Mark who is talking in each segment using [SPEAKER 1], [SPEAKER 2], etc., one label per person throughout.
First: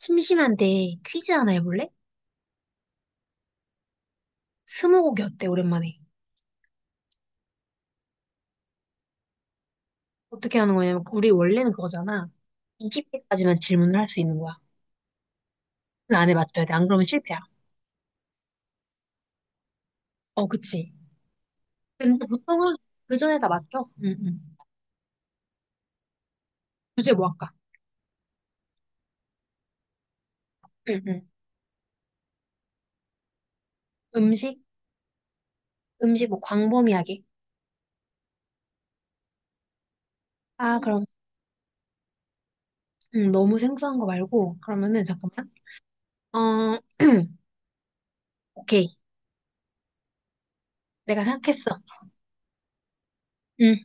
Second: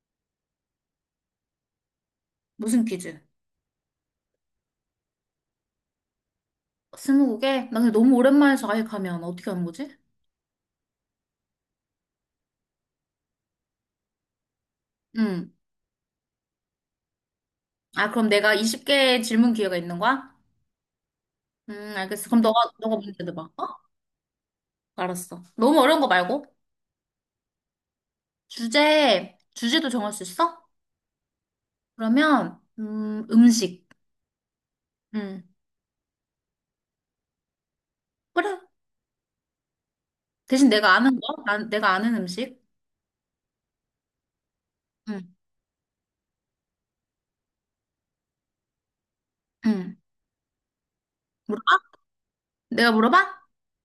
[SPEAKER 1] 심심한데 퀴즈 하나 해볼래?
[SPEAKER 2] 무슨 퀴즈?
[SPEAKER 1] 스무고개 어때, 오랜만에?
[SPEAKER 2] 스무고개? 나 근데 너무 오랜만에 자격하면 어떻게 하는 거지?
[SPEAKER 1] 어떻게 하는 거냐면, 우리 원래는 그거잖아. 20개까지만 질문을 할 수 있는 거야.
[SPEAKER 2] 응.
[SPEAKER 1] 그 안에 맞춰야 돼. 안 그러면 실패야.
[SPEAKER 2] 아, 그럼 내가 20개 질문 기회가 있는 거야?
[SPEAKER 1] 어, 그치. 근데
[SPEAKER 2] 알겠어. 그럼 너가,
[SPEAKER 1] 보통은
[SPEAKER 2] 너가
[SPEAKER 1] 그
[SPEAKER 2] 문제
[SPEAKER 1] 전에
[SPEAKER 2] 내봐.
[SPEAKER 1] 다
[SPEAKER 2] 어?
[SPEAKER 1] 맞춰. 응, 응.
[SPEAKER 2] 알았어. 너무 어려운 거 말고.
[SPEAKER 1] 주제 뭐 할까?
[SPEAKER 2] 주제도 정할 수 있어?
[SPEAKER 1] 응, 응.
[SPEAKER 2] 그러면, 음식.
[SPEAKER 1] 음식?
[SPEAKER 2] 응.
[SPEAKER 1] 음식 뭐 광범위하게.
[SPEAKER 2] 그래. 대신
[SPEAKER 1] 아,
[SPEAKER 2] 내가
[SPEAKER 1] 그럼,
[SPEAKER 2] 아는 거? 내가 아는 음식?
[SPEAKER 1] 응, 너무 생소한 거 말고. 그러면은,
[SPEAKER 2] 응.
[SPEAKER 1] 잠깐만. 어, 오케이.
[SPEAKER 2] 응.
[SPEAKER 1] 내가
[SPEAKER 2] 물어봐?
[SPEAKER 1] 생각했어.
[SPEAKER 2] 내가 물어봐?
[SPEAKER 1] 응,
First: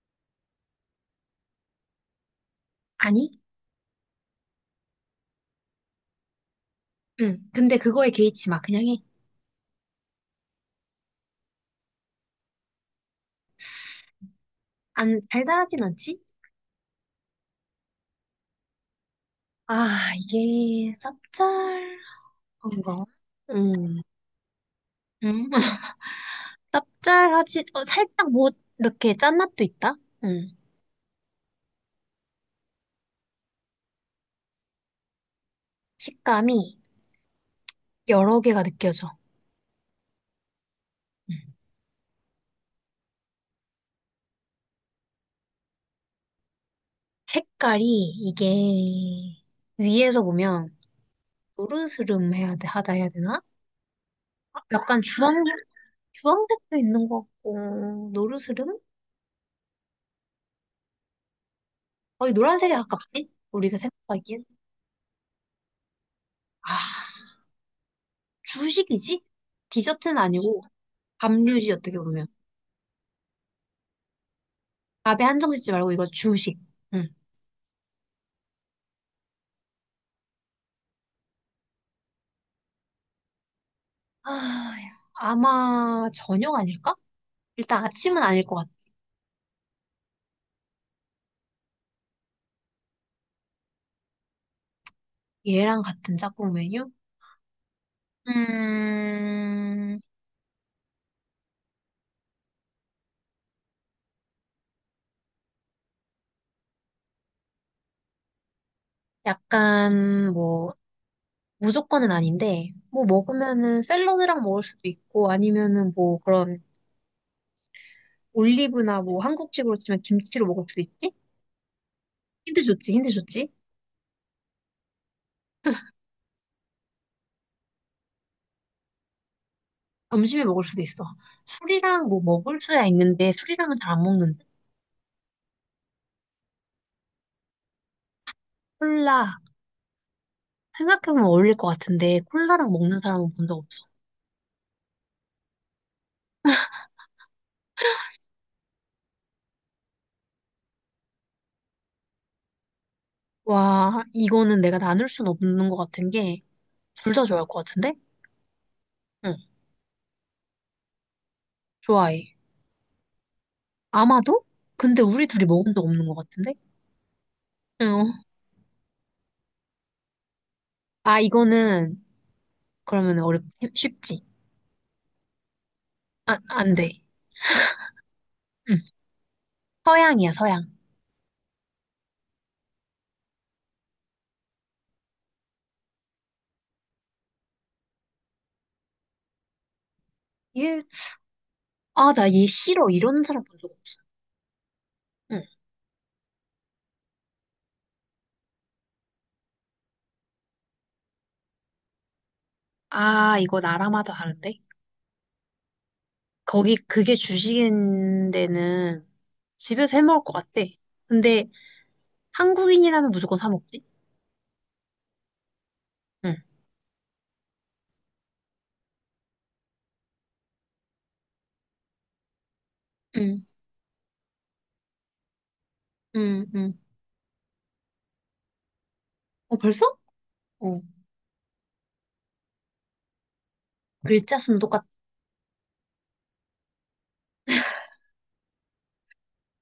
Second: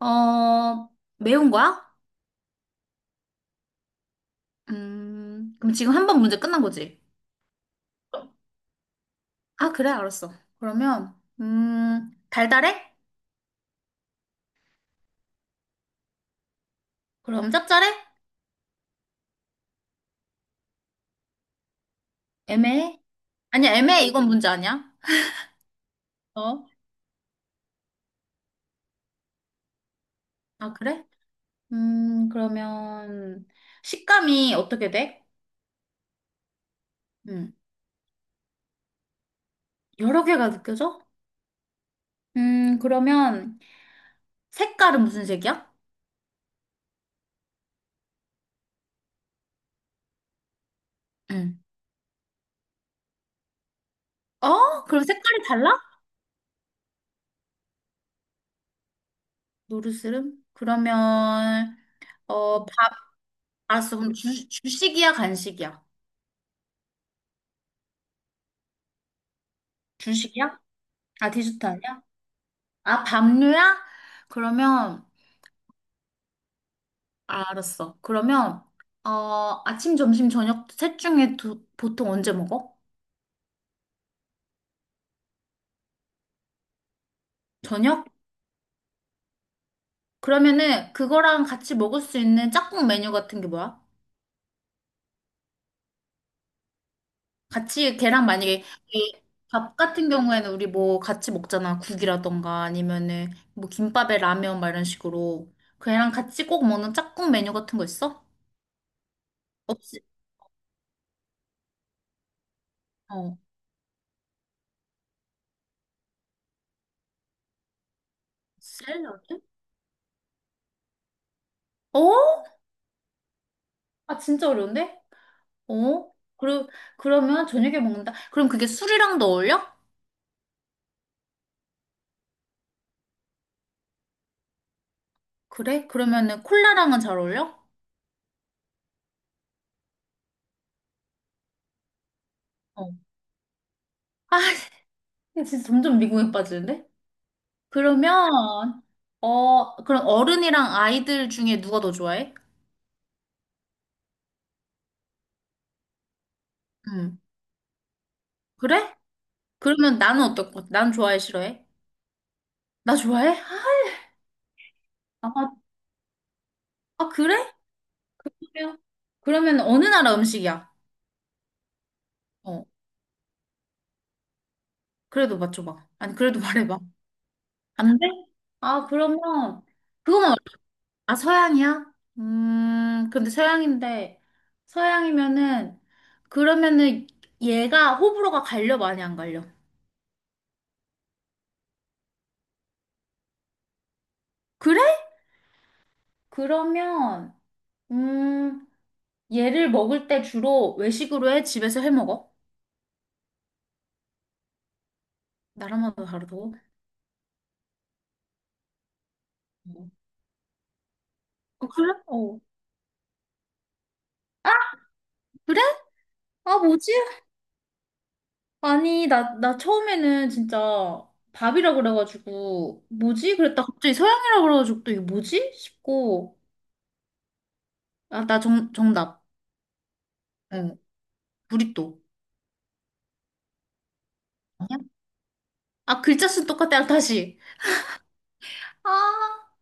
[SPEAKER 2] 어, 매운 거야?
[SPEAKER 1] 아니?
[SPEAKER 2] 그럼 지금 한 번 문제 끝난 거지?
[SPEAKER 1] 응. 근데 그거에 개의치 마. 그냥 해.
[SPEAKER 2] 아, 그래, 알았어. 그러면, 달달해?
[SPEAKER 1] 안, 달달하진 않지?
[SPEAKER 2] 그럼 짭짤해?
[SPEAKER 1] 아, 이게 쌉짤한
[SPEAKER 2] 애매해?
[SPEAKER 1] 거
[SPEAKER 2] 아니야,
[SPEAKER 1] 음,
[SPEAKER 2] 애매해. 이건 문제 아니야.
[SPEAKER 1] 응?
[SPEAKER 2] 어?
[SPEAKER 1] 쌉짤하지, 어, 살짝 뭐, 이렇게 짠맛도 있다? 음,
[SPEAKER 2] 아, 그래? 그러면, 식감이 어떻게 돼?
[SPEAKER 1] 식감이
[SPEAKER 2] 음,
[SPEAKER 1] 여러 개가 느껴져.
[SPEAKER 2] 여러 개가 느껴져?
[SPEAKER 1] 음.
[SPEAKER 2] 그러면, 색깔은 무슨 색이야?
[SPEAKER 1] 색깔이 이게 위에서 보면
[SPEAKER 2] 음.
[SPEAKER 1] 노르스름해야 돼, 하다 해야 되나?
[SPEAKER 2] 어?
[SPEAKER 1] 약간
[SPEAKER 2] 그럼
[SPEAKER 1] 주황,
[SPEAKER 2] 색깔이 달라?
[SPEAKER 1] 주황색도 있는 것 같고, 노르스름?
[SPEAKER 2] 노르스름? 그러면,
[SPEAKER 1] 거의
[SPEAKER 2] 어,
[SPEAKER 1] 노란색에
[SPEAKER 2] 밥,
[SPEAKER 1] 가깝지? 우리가
[SPEAKER 2] 알았어. 그럼
[SPEAKER 1] 생각하기엔.
[SPEAKER 2] 주식이야, 간식이야?
[SPEAKER 1] 아, 주식이지? 디저트는
[SPEAKER 2] 주식이야?
[SPEAKER 1] 아니고,
[SPEAKER 2] 아, 디저트
[SPEAKER 1] 밥류지, 어떻게
[SPEAKER 2] 아니야?
[SPEAKER 1] 보면.
[SPEAKER 2] 아, 밥류야? 그러면,
[SPEAKER 1] 밥에 한정 짓지 말고 이거 주식. 응.
[SPEAKER 2] 알았어. 그러면 어, 아침, 점심, 저녁 셋 중에 보통 언제 먹어?
[SPEAKER 1] 아, 야. 아마 저녁 아닐까? 일단
[SPEAKER 2] 저녁?
[SPEAKER 1] 아침은 아닐 것 같아.
[SPEAKER 2] 그러면은 그거랑 같이 먹을 수 있는 짝꿍 메뉴 같은 게 뭐야?
[SPEAKER 1] 얘랑 같은 짝꿍 메뉴?
[SPEAKER 2] 같이 걔랑 만약에 이밥
[SPEAKER 1] 음,
[SPEAKER 2] 같은 경우에는 우리 뭐 같이 먹잖아. 국이라던가 아니면은 뭐 김밥에 라면 막 이런 식으로 걔랑 같이 꼭 먹는 짝꿍 메뉴 같은 거 있어? 없지?
[SPEAKER 1] 약간 뭐 무조건은 아닌데 뭐
[SPEAKER 2] 어.
[SPEAKER 1] 먹으면은 샐러드랑 먹을 수도 있고 아니면은 뭐 그런 올리브나 뭐
[SPEAKER 2] 샐러드?
[SPEAKER 1] 한국식으로 치면 김치로 먹을 수도 있지?
[SPEAKER 2] 어?
[SPEAKER 1] 힌트 좋지, 힌트 좋지?
[SPEAKER 2] 아 진짜 어려운데? 어? 그러, 그러면 저녁에 먹는다? 그럼 그게 술이랑도 어울려?
[SPEAKER 1] 점심에 먹을 수도 있어. 술이랑 뭐 먹을 수야 있는데 술이랑은 잘 안 먹는데
[SPEAKER 2] 그래? 그러면은 콜라랑은 잘 어울려?
[SPEAKER 1] 콜라, 생각해보면 어울릴 것 같은데 콜라랑
[SPEAKER 2] 어.
[SPEAKER 1] 먹는 사람은 본 적 없어.
[SPEAKER 2] 아, 진짜 점점 미국에 빠지는데? 그러면, 어, 그럼 어른이랑 아이들 중에 누가 더 좋아해?
[SPEAKER 1] 와, 이거는 내가 나눌 순 없는 것 같은 게 둘
[SPEAKER 2] 음.
[SPEAKER 1] 다 좋아할 것 같은데?
[SPEAKER 2] 그래?
[SPEAKER 1] 응,
[SPEAKER 2] 그러면 나는 어떨 것 같아? 난 좋아해, 싫어해?
[SPEAKER 1] 좋아해.
[SPEAKER 2] 나 좋아해?
[SPEAKER 1] 아마도? 근데 우리
[SPEAKER 2] 아,
[SPEAKER 1] 둘이
[SPEAKER 2] 아,
[SPEAKER 1] 먹은 적 없는 것 같은데?
[SPEAKER 2] 아, 그래?
[SPEAKER 1] 응.
[SPEAKER 2] 그래요. 그러면 어느 나라 음식이야?
[SPEAKER 1] 아, 이거는
[SPEAKER 2] 어,
[SPEAKER 1] 그러면 어렵 쉽지.
[SPEAKER 2] 그래도 맞춰봐. 아니,
[SPEAKER 1] 아,
[SPEAKER 2] 그래도
[SPEAKER 1] 안
[SPEAKER 2] 말해봐.
[SPEAKER 1] 돼.
[SPEAKER 2] 안 돼?
[SPEAKER 1] 응.
[SPEAKER 2] 아, 그러면,
[SPEAKER 1] 서양이야,
[SPEAKER 2] 그거만
[SPEAKER 1] 서양.
[SPEAKER 2] 아, 서양이야? 근데 서양인데, 서양이면은, 그러면은 얘가 호불호가 갈려, 많이 안 갈려?
[SPEAKER 1] 얘, 아, 나 얘 싫어. 이러는 사람 본 적 없어.
[SPEAKER 2] 그래?
[SPEAKER 1] 응.
[SPEAKER 2] 그러면, 음, 얘를 먹을 때 주로 외식으로 해? 집에서 해 먹어?
[SPEAKER 1] 아, 이거 나라마다 다른데?
[SPEAKER 2] 나라마다 다르다고?
[SPEAKER 1] 거기 그게 주식인 데는
[SPEAKER 2] 어.
[SPEAKER 1] 집에서 해 먹을 것 같대. 근데
[SPEAKER 2] 어, 그래? 어.
[SPEAKER 1] 한국인이라면 무조건 사 먹지?
[SPEAKER 2] 아, 그래?
[SPEAKER 1] 응.
[SPEAKER 2] 아, 뭐지? 아니, 나 처음에는 진짜 밥이라 그래가지고, 뭐지?
[SPEAKER 1] 응,
[SPEAKER 2] 그랬다. 갑자기 서양이라 그래가지고 또 이게 뭐지? 싶고,
[SPEAKER 1] 응, 응.
[SPEAKER 2] 아, 정답.
[SPEAKER 1] 어, 벌써?
[SPEAKER 2] 어,
[SPEAKER 1] 어.
[SPEAKER 2] 부리또.
[SPEAKER 1] 글자 수는 똑같.
[SPEAKER 2] 아, 글자 수는 똑같아. 다시. 아,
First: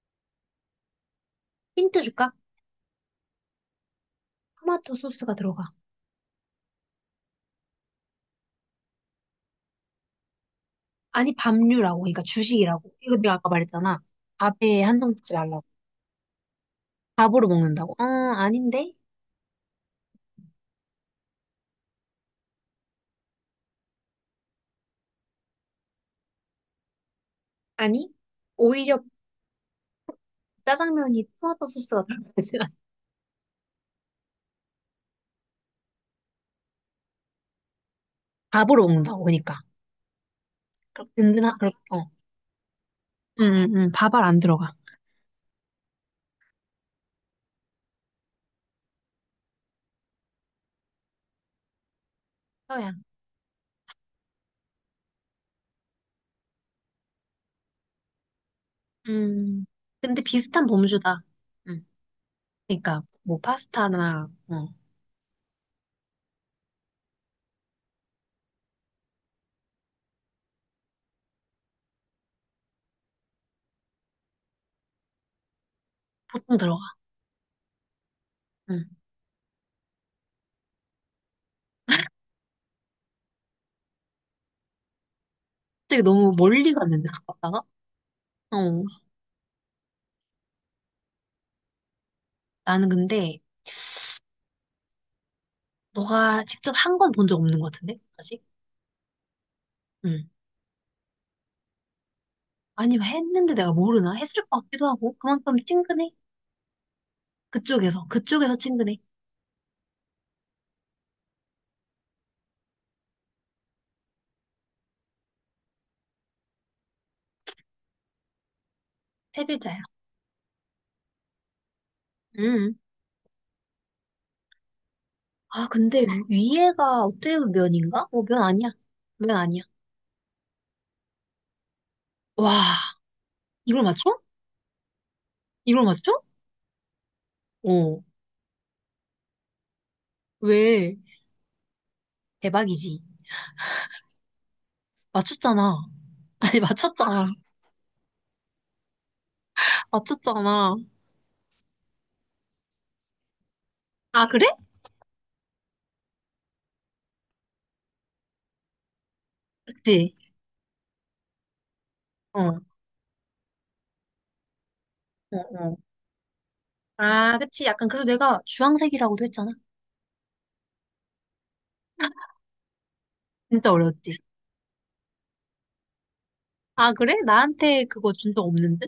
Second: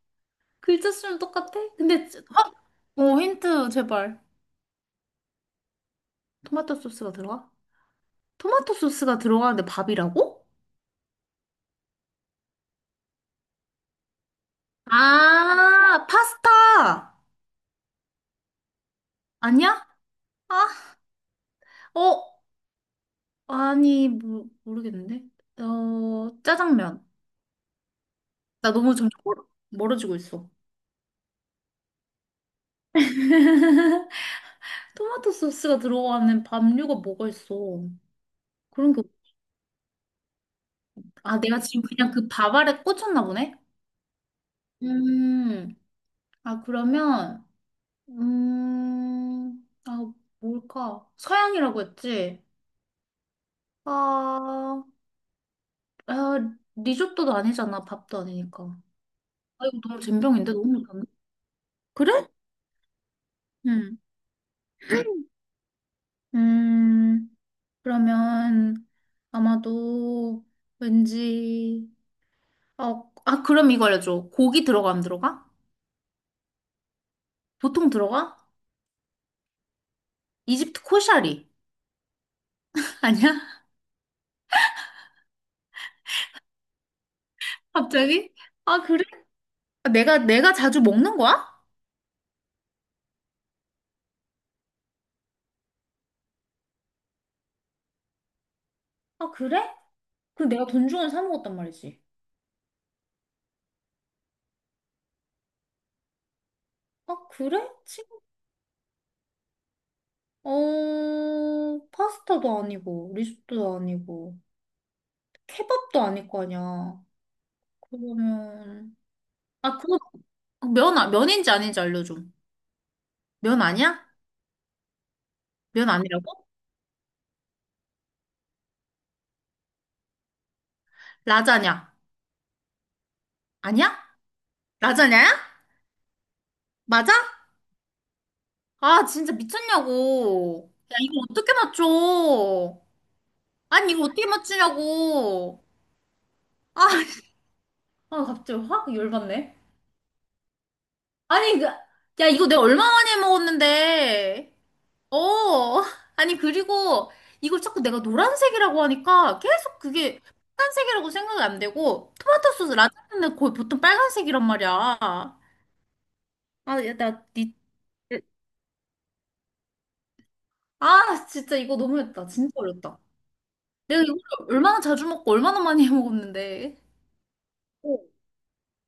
[SPEAKER 2] 글자 수는 똑같아?
[SPEAKER 1] 힌트
[SPEAKER 2] 근데,
[SPEAKER 1] 줄까?
[SPEAKER 2] 아, 어, 힌트 제발.
[SPEAKER 1] 토마토 소스가 들어가.
[SPEAKER 2] 토마토 소스가 들어가? 토마토 소스가 들어가는데 밥이라고?
[SPEAKER 1] 아니, 밥류라고. 그러니까 주식이라고. 이거 내가 아까 말했잖아. 밥에 한정 짓지 말라고.
[SPEAKER 2] 아, 파스타!
[SPEAKER 1] 밥으로 먹는다고. 어, 아닌데?
[SPEAKER 2] 아니야? 아, 어, 아니, 모르겠는데. 어, 짜장면.
[SPEAKER 1] 아니?
[SPEAKER 2] 나 너무
[SPEAKER 1] 오히려
[SPEAKER 2] 점점 멀어지고 있어.
[SPEAKER 1] 짜장면이 토마토 소스가 들어가지 않아.
[SPEAKER 2] 토마토 소스가 들어가는 밥류가 뭐가 있어?
[SPEAKER 1] 밥으로
[SPEAKER 2] 그런 게, 없-
[SPEAKER 1] 먹는다고. 그러니까. 그럼
[SPEAKER 2] 아, 내가 지금
[SPEAKER 1] 어.
[SPEAKER 2] 그냥 그 밥 아래 꽂혔나
[SPEAKER 1] 응,
[SPEAKER 2] 보네?
[SPEAKER 1] 응, 응. 밥알 안 들어가.
[SPEAKER 2] 음, 아, 그러면, 아, 뭘까? 서양이라고 했지?
[SPEAKER 1] 서양.
[SPEAKER 2] 아, 아, 리조또도 아니잖아. 밥도 아니니까.
[SPEAKER 1] 음.
[SPEAKER 2] 아, 이거 너무
[SPEAKER 1] 근데
[SPEAKER 2] 젬병인데?
[SPEAKER 1] 비슷한
[SPEAKER 2] 너무 못하네.
[SPEAKER 1] 범주다. 응.
[SPEAKER 2] 그래?
[SPEAKER 1] 그러니까, 뭐,
[SPEAKER 2] 응.
[SPEAKER 1] 파스타나, 어.
[SPEAKER 2] 음, 그러면 아마도 왠지, 어, 아, 그럼 이거 알려줘. 고기 들어가, 안 들어가?
[SPEAKER 1] 보통 들어가.
[SPEAKER 2] 보통 들어가?
[SPEAKER 1] 응.
[SPEAKER 2] 이집트 코샤리. 아니야?
[SPEAKER 1] 갑자기 너무 멀리 갔는데, 가깝다가?
[SPEAKER 2] 갑자기? 아,
[SPEAKER 1] 어,
[SPEAKER 2] 그래? 아, 내가 자주 먹는 거야?
[SPEAKER 1] 나는 근데 너가 직접 한 건 본 적 없는 것 같은데? 아직?
[SPEAKER 2] 아, 그래?
[SPEAKER 1] 응.
[SPEAKER 2] 그럼 내가 돈 주고 사 먹었단 말이지.
[SPEAKER 1] 아니면 했는데 내가 모르나? 했을 것 같기도 하고 그만큼 친근해.
[SPEAKER 2] 아, 그래?
[SPEAKER 1] 그쪽에서
[SPEAKER 2] 친구?
[SPEAKER 1] 그쪽에서 친근해.
[SPEAKER 2] 어, 파스타도 아니고, 리조또도 아니고, 케밥도 아닐 거 아니야. 그러면,
[SPEAKER 1] 세
[SPEAKER 2] 아,
[SPEAKER 1] 글자야.
[SPEAKER 2] 그거, 면, 아- 면인지 아닌지 알려줘.
[SPEAKER 1] 응.
[SPEAKER 2] 면 아니야?
[SPEAKER 1] 아
[SPEAKER 2] 면
[SPEAKER 1] 근데
[SPEAKER 2] 아니라고?
[SPEAKER 1] 위에가 어떻게 보면 면인가? 어, 면 아니야. 면 아니야.
[SPEAKER 2] 라자냐?
[SPEAKER 1] 와, 이걸
[SPEAKER 2] 아니야?
[SPEAKER 1] 맞춰?
[SPEAKER 2] 라자냐야?
[SPEAKER 1] 이걸 맞춰?
[SPEAKER 2] 맞아?
[SPEAKER 1] 어.
[SPEAKER 2] 아, 진짜 미쳤냐고. 야,
[SPEAKER 1] 왜?
[SPEAKER 2] 이거 어떻게 맞춰?
[SPEAKER 1] 대박이지.
[SPEAKER 2] 아니, 이거 어떻게 맞추냐고.
[SPEAKER 1] 맞췄잖아. 아니
[SPEAKER 2] 아,
[SPEAKER 1] 맞췄잖아.
[SPEAKER 2] 아, 갑자기 확 열받네.
[SPEAKER 1] 맞췄잖아.
[SPEAKER 2] 아니, 그, 야, 이거 내가 얼마 만에
[SPEAKER 1] 아 그래?
[SPEAKER 2] 먹었는데. 어, 아니, 그리고 이걸 자꾸 내가 노란색이라고 하니까 계속
[SPEAKER 1] 그치?
[SPEAKER 2] 그게 빨간색이라고 생각이 안 되고, 토마토
[SPEAKER 1] 어.
[SPEAKER 2] 소스 라자냐는 거의 보통 빨간색이란 말이야.
[SPEAKER 1] 어,
[SPEAKER 2] 아,
[SPEAKER 1] 어.
[SPEAKER 2] 야, 나,
[SPEAKER 1] 아,
[SPEAKER 2] 니,
[SPEAKER 1] 그치. 약간 그래도 내가 주황색이라고도 했잖아.
[SPEAKER 2] 아, 진짜 이거 너무했다. 진짜 어렵다.
[SPEAKER 1] 진짜
[SPEAKER 2] 내가 이걸
[SPEAKER 1] 어려웠지.
[SPEAKER 2] 얼마나 자주 먹고 얼마나 많이 해 먹었는데.
[SPEAKER 1] 아, 그래? 나한테
[SPEAKER 2] 오.
[SPEAKER 1] 그거 준 적 없는데?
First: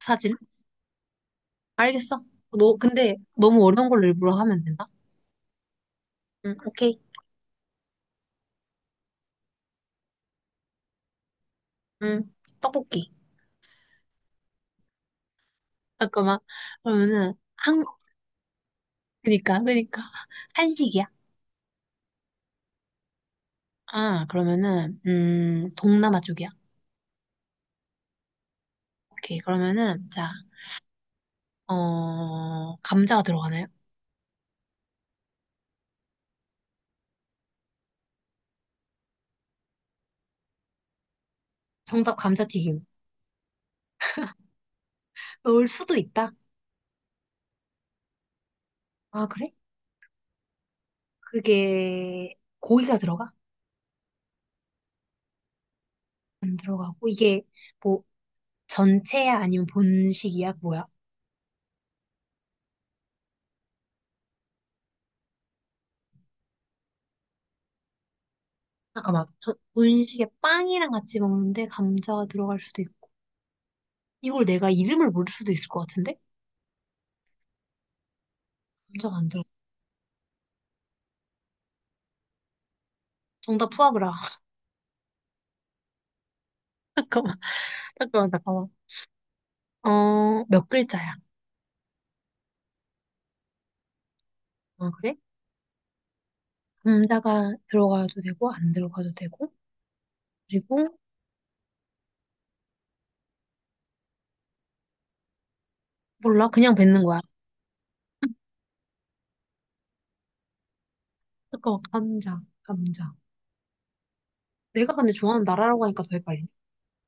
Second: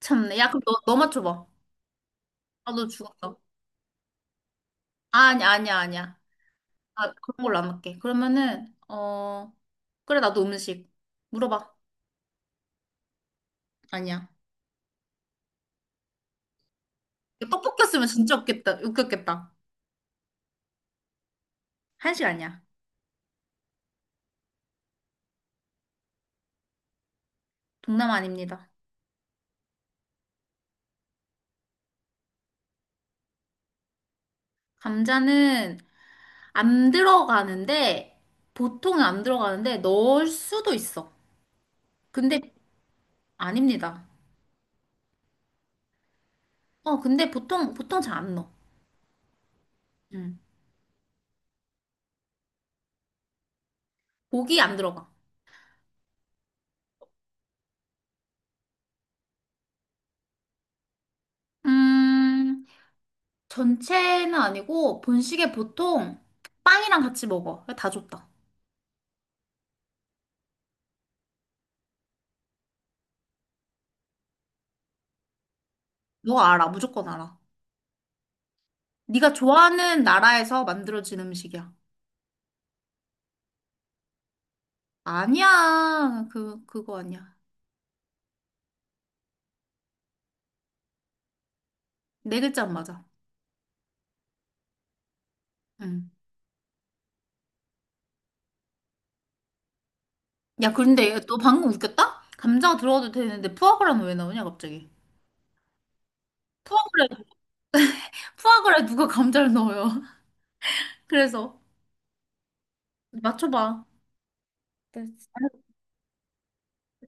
[SPEAKER 1] 사진?
[SPEAKER 2] 참네. 야, 그럼 너 맞춰봐.
[SPEAKER 1] 알겠어.
[SPEAKER 2] 아,
[SPEAKER 1] 너,
[SPEAKER 2] 너
[SPEAKER 1] 근데
[SPEAKER 2] 죽었어.
[SPEAKER 1] 너무 어려운 걸로 일부러 하면 된다?
[SPEAKER 2] 아니, 아니야.
[SPEAKER 1] 응, 오케이.
[SPEAKER 2] 아, 그런 걸로 안 할게. 그러면은, 어, 그래, 나도 음식. 물어봐.
[SPEAKER 1] 응, 떡볶이.
[SPEAKER 2] 아니야.
[SPEAKER 1] 잠깐만. 그러면은,
[SPEAKER 2] 떡볶
[SPEAKER 1] 한,
[SPEAKER 2] 였으면 진짜 웃겠다, 웃겼겠다.
[SPEAKER 1] 그니까, 그니까. 한식이야?
[SPEAKER 2] 한식 아니야.
[SPEAKER 1] 아, 그러면은, 동남아 쪽이야?
[SPEAKER 2] 동남 아닙니다.
[SPEAKER 1] 오케이. 그러면은, 자, 어, 감자가 들어가나요?
[SPEAKER 2] 감자는 안 들어가는데, 보통은 안 들어가는데, 넣을 수도 있어.
[SPEAKER 1] 정답
[SPEAKER 2] 근데,
[SPEAKER 1] 감자튀김.
[SPEAKER 2] 아닙니다.
[SPEAKER 1] 넣을 수도 있다.
[SPEAKER 2] 어, 근데 보통 잘 안 넣어.
[SPEAKER 1] 아, 그래?
[SPEAKER 2] 음.
[SPEAKER 1] 그게, 고기가 들어가?
[SPEAKER 2] 고기 안 들어가.
[SPEAKER 1] 안 들어가고, 이게, 뭐, 전체야? 아니면 본식이야? 뭐야?
[SPEAKER 2] 음, 전체는 아니고, 본식에 보통 빵이랑 같이 먹어. 다 줬다.
[SPEAKER 1] 잠깐만. 저 분식에 빵이랑 같이 먹는데 감자가 들어갈 수도 있고. 이걸 내가 이름을 모를 수도 있을 것 같은데?
[SPEAKER 2] 너 알아, 무조건 알아.
[SPEAKER 1] 감자가 안
[SPEAKER 2] 네가
[SPEAKER 1] 들어.
[SPEAKER 2] 좋아하는 나라에서 만들어진 음식이야.
[SPEAKER 1] 정답 푸아그라.
[SPEAKER 2] 아니야, 그거 아니야.
[SPEAKER 1] 잠깐만, 잠깐만. 어, 몇 글자야?
[SPEAKER 2] 네 글자 안 맞아.
[SPEAKER 1] 아, 그래?
[SPEAKER 2] 응.
[SPEAKER 1] 감자가 들어가도 되고, 안 들어가도 되고.
[SPEAKER 2] 야,
[SPEAKER 1] 그리고,
[SPEAKER 2] 근데 너 방금 웃겼다? 감자 들어가도 되는데 푸아그라는 왜 나오냐, 갑자기?
[SPEAKER 1] 몰라. 그냥 뱉는
[SPEAKER 2] 푸아그라,
[SPEAKER 1] 거야.
[SPEAKER 2] 푸아그라에 누가 감자를 넣어요? 그래서
[SPEAKER 1] 잠깐만, 감자, 감자.
[SPEAKER 2] 맞춰봐.
[SPEAKER 1] 내가 근데 좋아하는
[SPEAKER 2] 네.
[SPEAKER 1] 나라라고 하니까 더 헷갈리네.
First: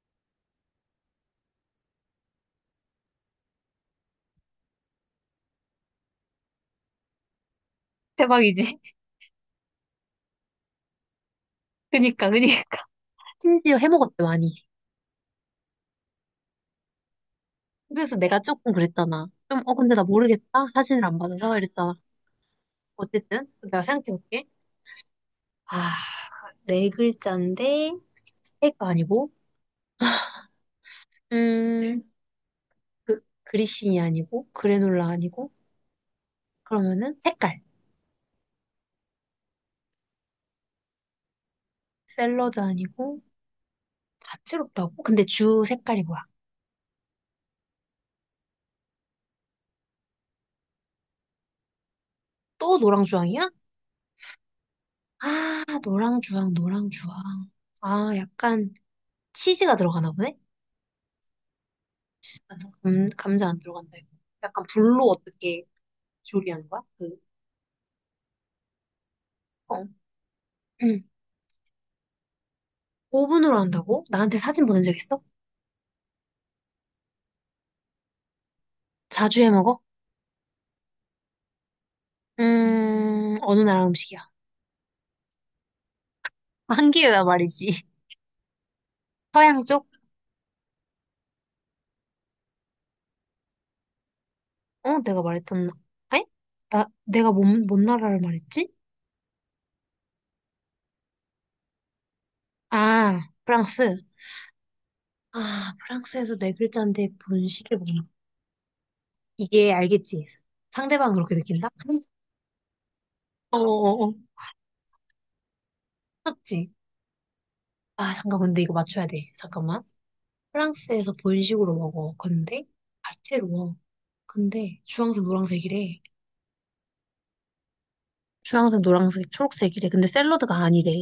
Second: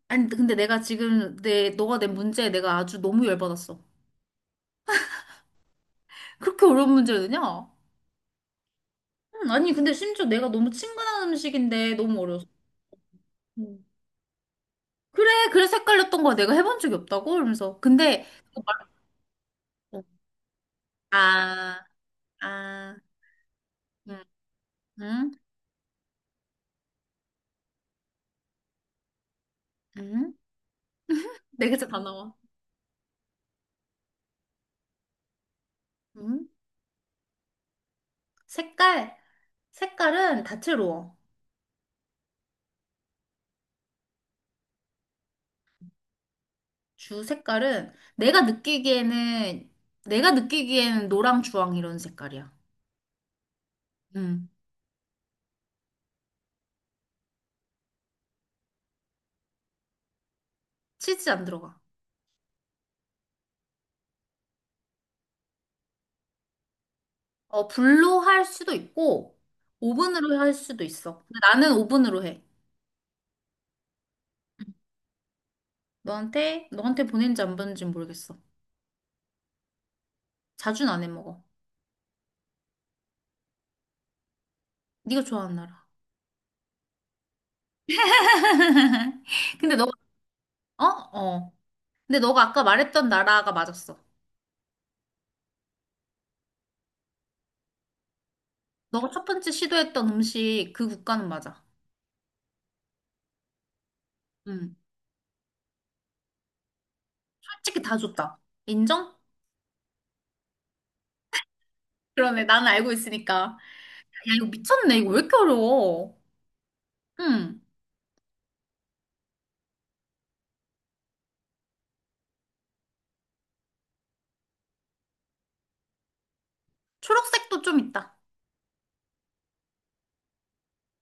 [SPEAKER 2] 아니, 근데 내가 지금 너가 낸 문제에 내가 아주 너무 열받았어. 그렇게 어려운 문제를 내냐?
[SPEAKER 1] 대박이지?
[SPEAKER 2] 아니, 근데 심지어 내가 너무 친근한 음식인데 너무
[SPEAKER 1] 그니까,
[SPEAKER 2] 어려웠어.
[SPEAKER 1] 그니까. 심지어
[SPEAKER 2] 응.
[SPEAKER 1] 해먹었대, 많이.
[SPEAKER 2] 그래, 그래서 헷갈렸던 거야. 내가 해본 적이 없다고? 이러면서.
[SPEAKER 1] 그래서
[SPEAKER 2] 근데,
[SPEAKER 1] 내가
[SPEAKER 2] 그거
[SPEAKER 1] 조금
[SPEAKER 2] 말-
[SPEAKER 1] 그랬잖아. 좀, 어, 근데
[SPEAKER 2] 응.
[SPEAKER 1] 나 모르겠다. 사진을 안 받아서
[SPEAKER 2] 아,
[SPEAKER 1] 이랬잖아.
[SPEAKER 2] 아,
[SPEAKER 1] 어쨌든, 내가
[SPEAKER 2] 응,
[SPEAKER 1] 생각해볼게.
[SPEAKER 2] 응,
[SPEAKER 1] 아, 네 글자인데, 스테이크 아니고,
[SPEAKER 2] 응. 네 글자 다
[SPEAKER 1] 음,
[SPEAKER 2] 나와.
[SPEAKER 1] 그, 그리신이 아니고, 그래놀라 아니고,
[SPEAKER 2] 응?
[SPEAKER 1] 그러면은 색깔.
[SPEAKER 2] 색깔. 색깔은 다채로워.
[SPEAKER 1] 샐러드 아니고, 다채롭다고? 근데 주 색깔이 뭐야?
[SPEAKER 2] 주 색깔은 내가 느끼기에는 노랑 주황 이런 색깔이야.
[SPEAKER 1] 또 노랑주황이야?
[SPEAKER 2] 음.
[SPEAKER 1] 아, 노랑주황, 노랑주황. 아, 약간 치즈가 들어가나 보네?
[SPEAKER 2] 치즈 안 들어가.
[SPEAKER 1] 잠깐만, 감자 안 들어간다, 이거. 약간 불로 어떻게 조리하는 거야? 그,
[SPEAKER 2] 어, 불로 할 수도 있고
[SPEAKER 1] 어.
[SPEAKER 2] 오븐으로 할 수도
[SPEAKER 1] 음.
[SPEAKER 2] 있어. 근데 나는 오븐으로 해.
[SPEAKER 1] 오븐으로 한다고? 나한테 사진 보낸 적 있어?
[SPEAKER 2] 너한테 보낸지 안 보낸지 모르겠어.
[SPEAKER 1] 자주 해 먹어?
[SPEAKER 2] 자주는 안 해 먹어.
[SPEAKER 1] 어느 나라 음식이야?
[SPEAKER 2] 네가 좋아하는 나라.
[SPEAKER 1] 한기회야 말이지. 서양
[SPEAKER 2] 근데
[SPEAKER 1] 쪽?
[SPEAKER 2] 너가 어? 어. 근데 너가 아까 말했던 나라가 맞았어.
[SPEAKER 1] 어, 내가 말했던, 아니? 나, 내가 뭔 나라를 말했지?
[SPEAKER 2] 너가 첫 번째 시도했던 음식 그 국가는 맞아.
[SPEAKER 1] 아, 프랑스.
[SPEAKER 2] 음.
[SPEAKER 1] 아, 프랑스에서 네 글자인데 본식이
[SPEAKER 2] 솔직히 다
[SPEAKER 1] 뭐야?
[SPEAKER 2] 줬다. 인정?
[SPEAKER 1] 이게 알겠지? 상대방 그렇게 느낀다?
[SPEAKER 2] 그러네. 나는 알고 있으니까. 야,
[SPEAKER 1] 어어어.
[SPEAKER 2] 이거 미쳤네. 이거 왜 이렇게 어려워?
[SPEAKER 1] 맞지?
[SPEAKER 2] 응.
[SPEAKER 1] 아, 잠깐, 근데 이거 맞춰야 돼. 잠깐만. 프랑스에서 본식으로 먹어. 근데, 야채로. 근데, 주황색, 노란색이래.
[SPEAKER 2] 초록색도 좀 있다.
[SPEAKER 1] 주황색, 노란색, 초록색이래. 근데 샐러드가 아니래.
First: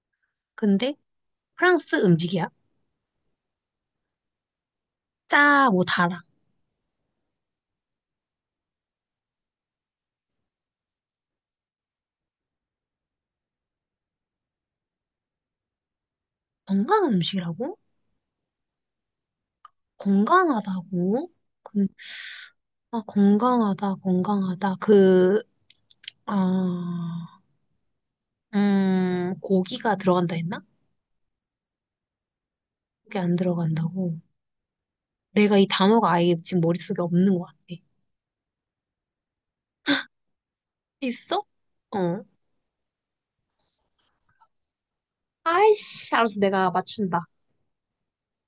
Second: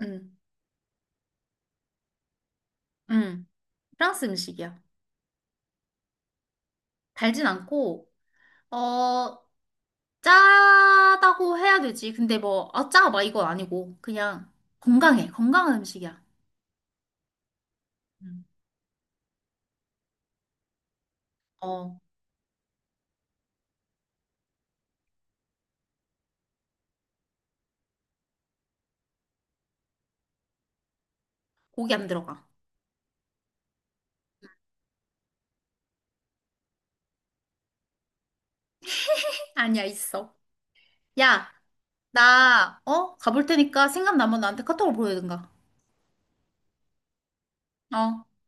[SPEAKER 2] 응.
[SPEAKER 1] 근데, 프랑스 음식이야.
[SPEAKER 2] 응. 프랑스 음식이야.
[SPEAKER 1] 짜, 뭐, 달아.
[SPEAKER 2] 달진 않고, 어, 짜다고 해야 되지. 근데 뭐, 아, 짜, 막 이건 아니고. 그냥 건강해. 건강한 음식이야.
[SPEAKER 1] 건강한 음식이라고?
[SPEAKER 2] 응.
[SPEAKER 1] 건강하다고? 근-
[SPEAKER 2] 어,
[SPEAKER 1] 아, 건강하다, 건강하다. 그, 아, 고기가 들어간다 했나?
[SPEAKER 2] 고기 안 들어가.
[SPEAKER 1] 고기 안 들어간다고. 내가 이 단어가 아예 지금 머릿속에 없는 것 같아.
[SPEAKER 2] 아니야, 있어.
[SPEAKER 1] 있어?
[SPEAKER 2] 야,
[SPEAKER 1] 어.
[SPEAKER 2] 나, 어? 가볼 테니까 생각나면 나한테 카톡으로 보내든가.
[SPEAKER 1] 아이씨, 알았어. 내가 맞춘다.
[SPEAKER 2] 어.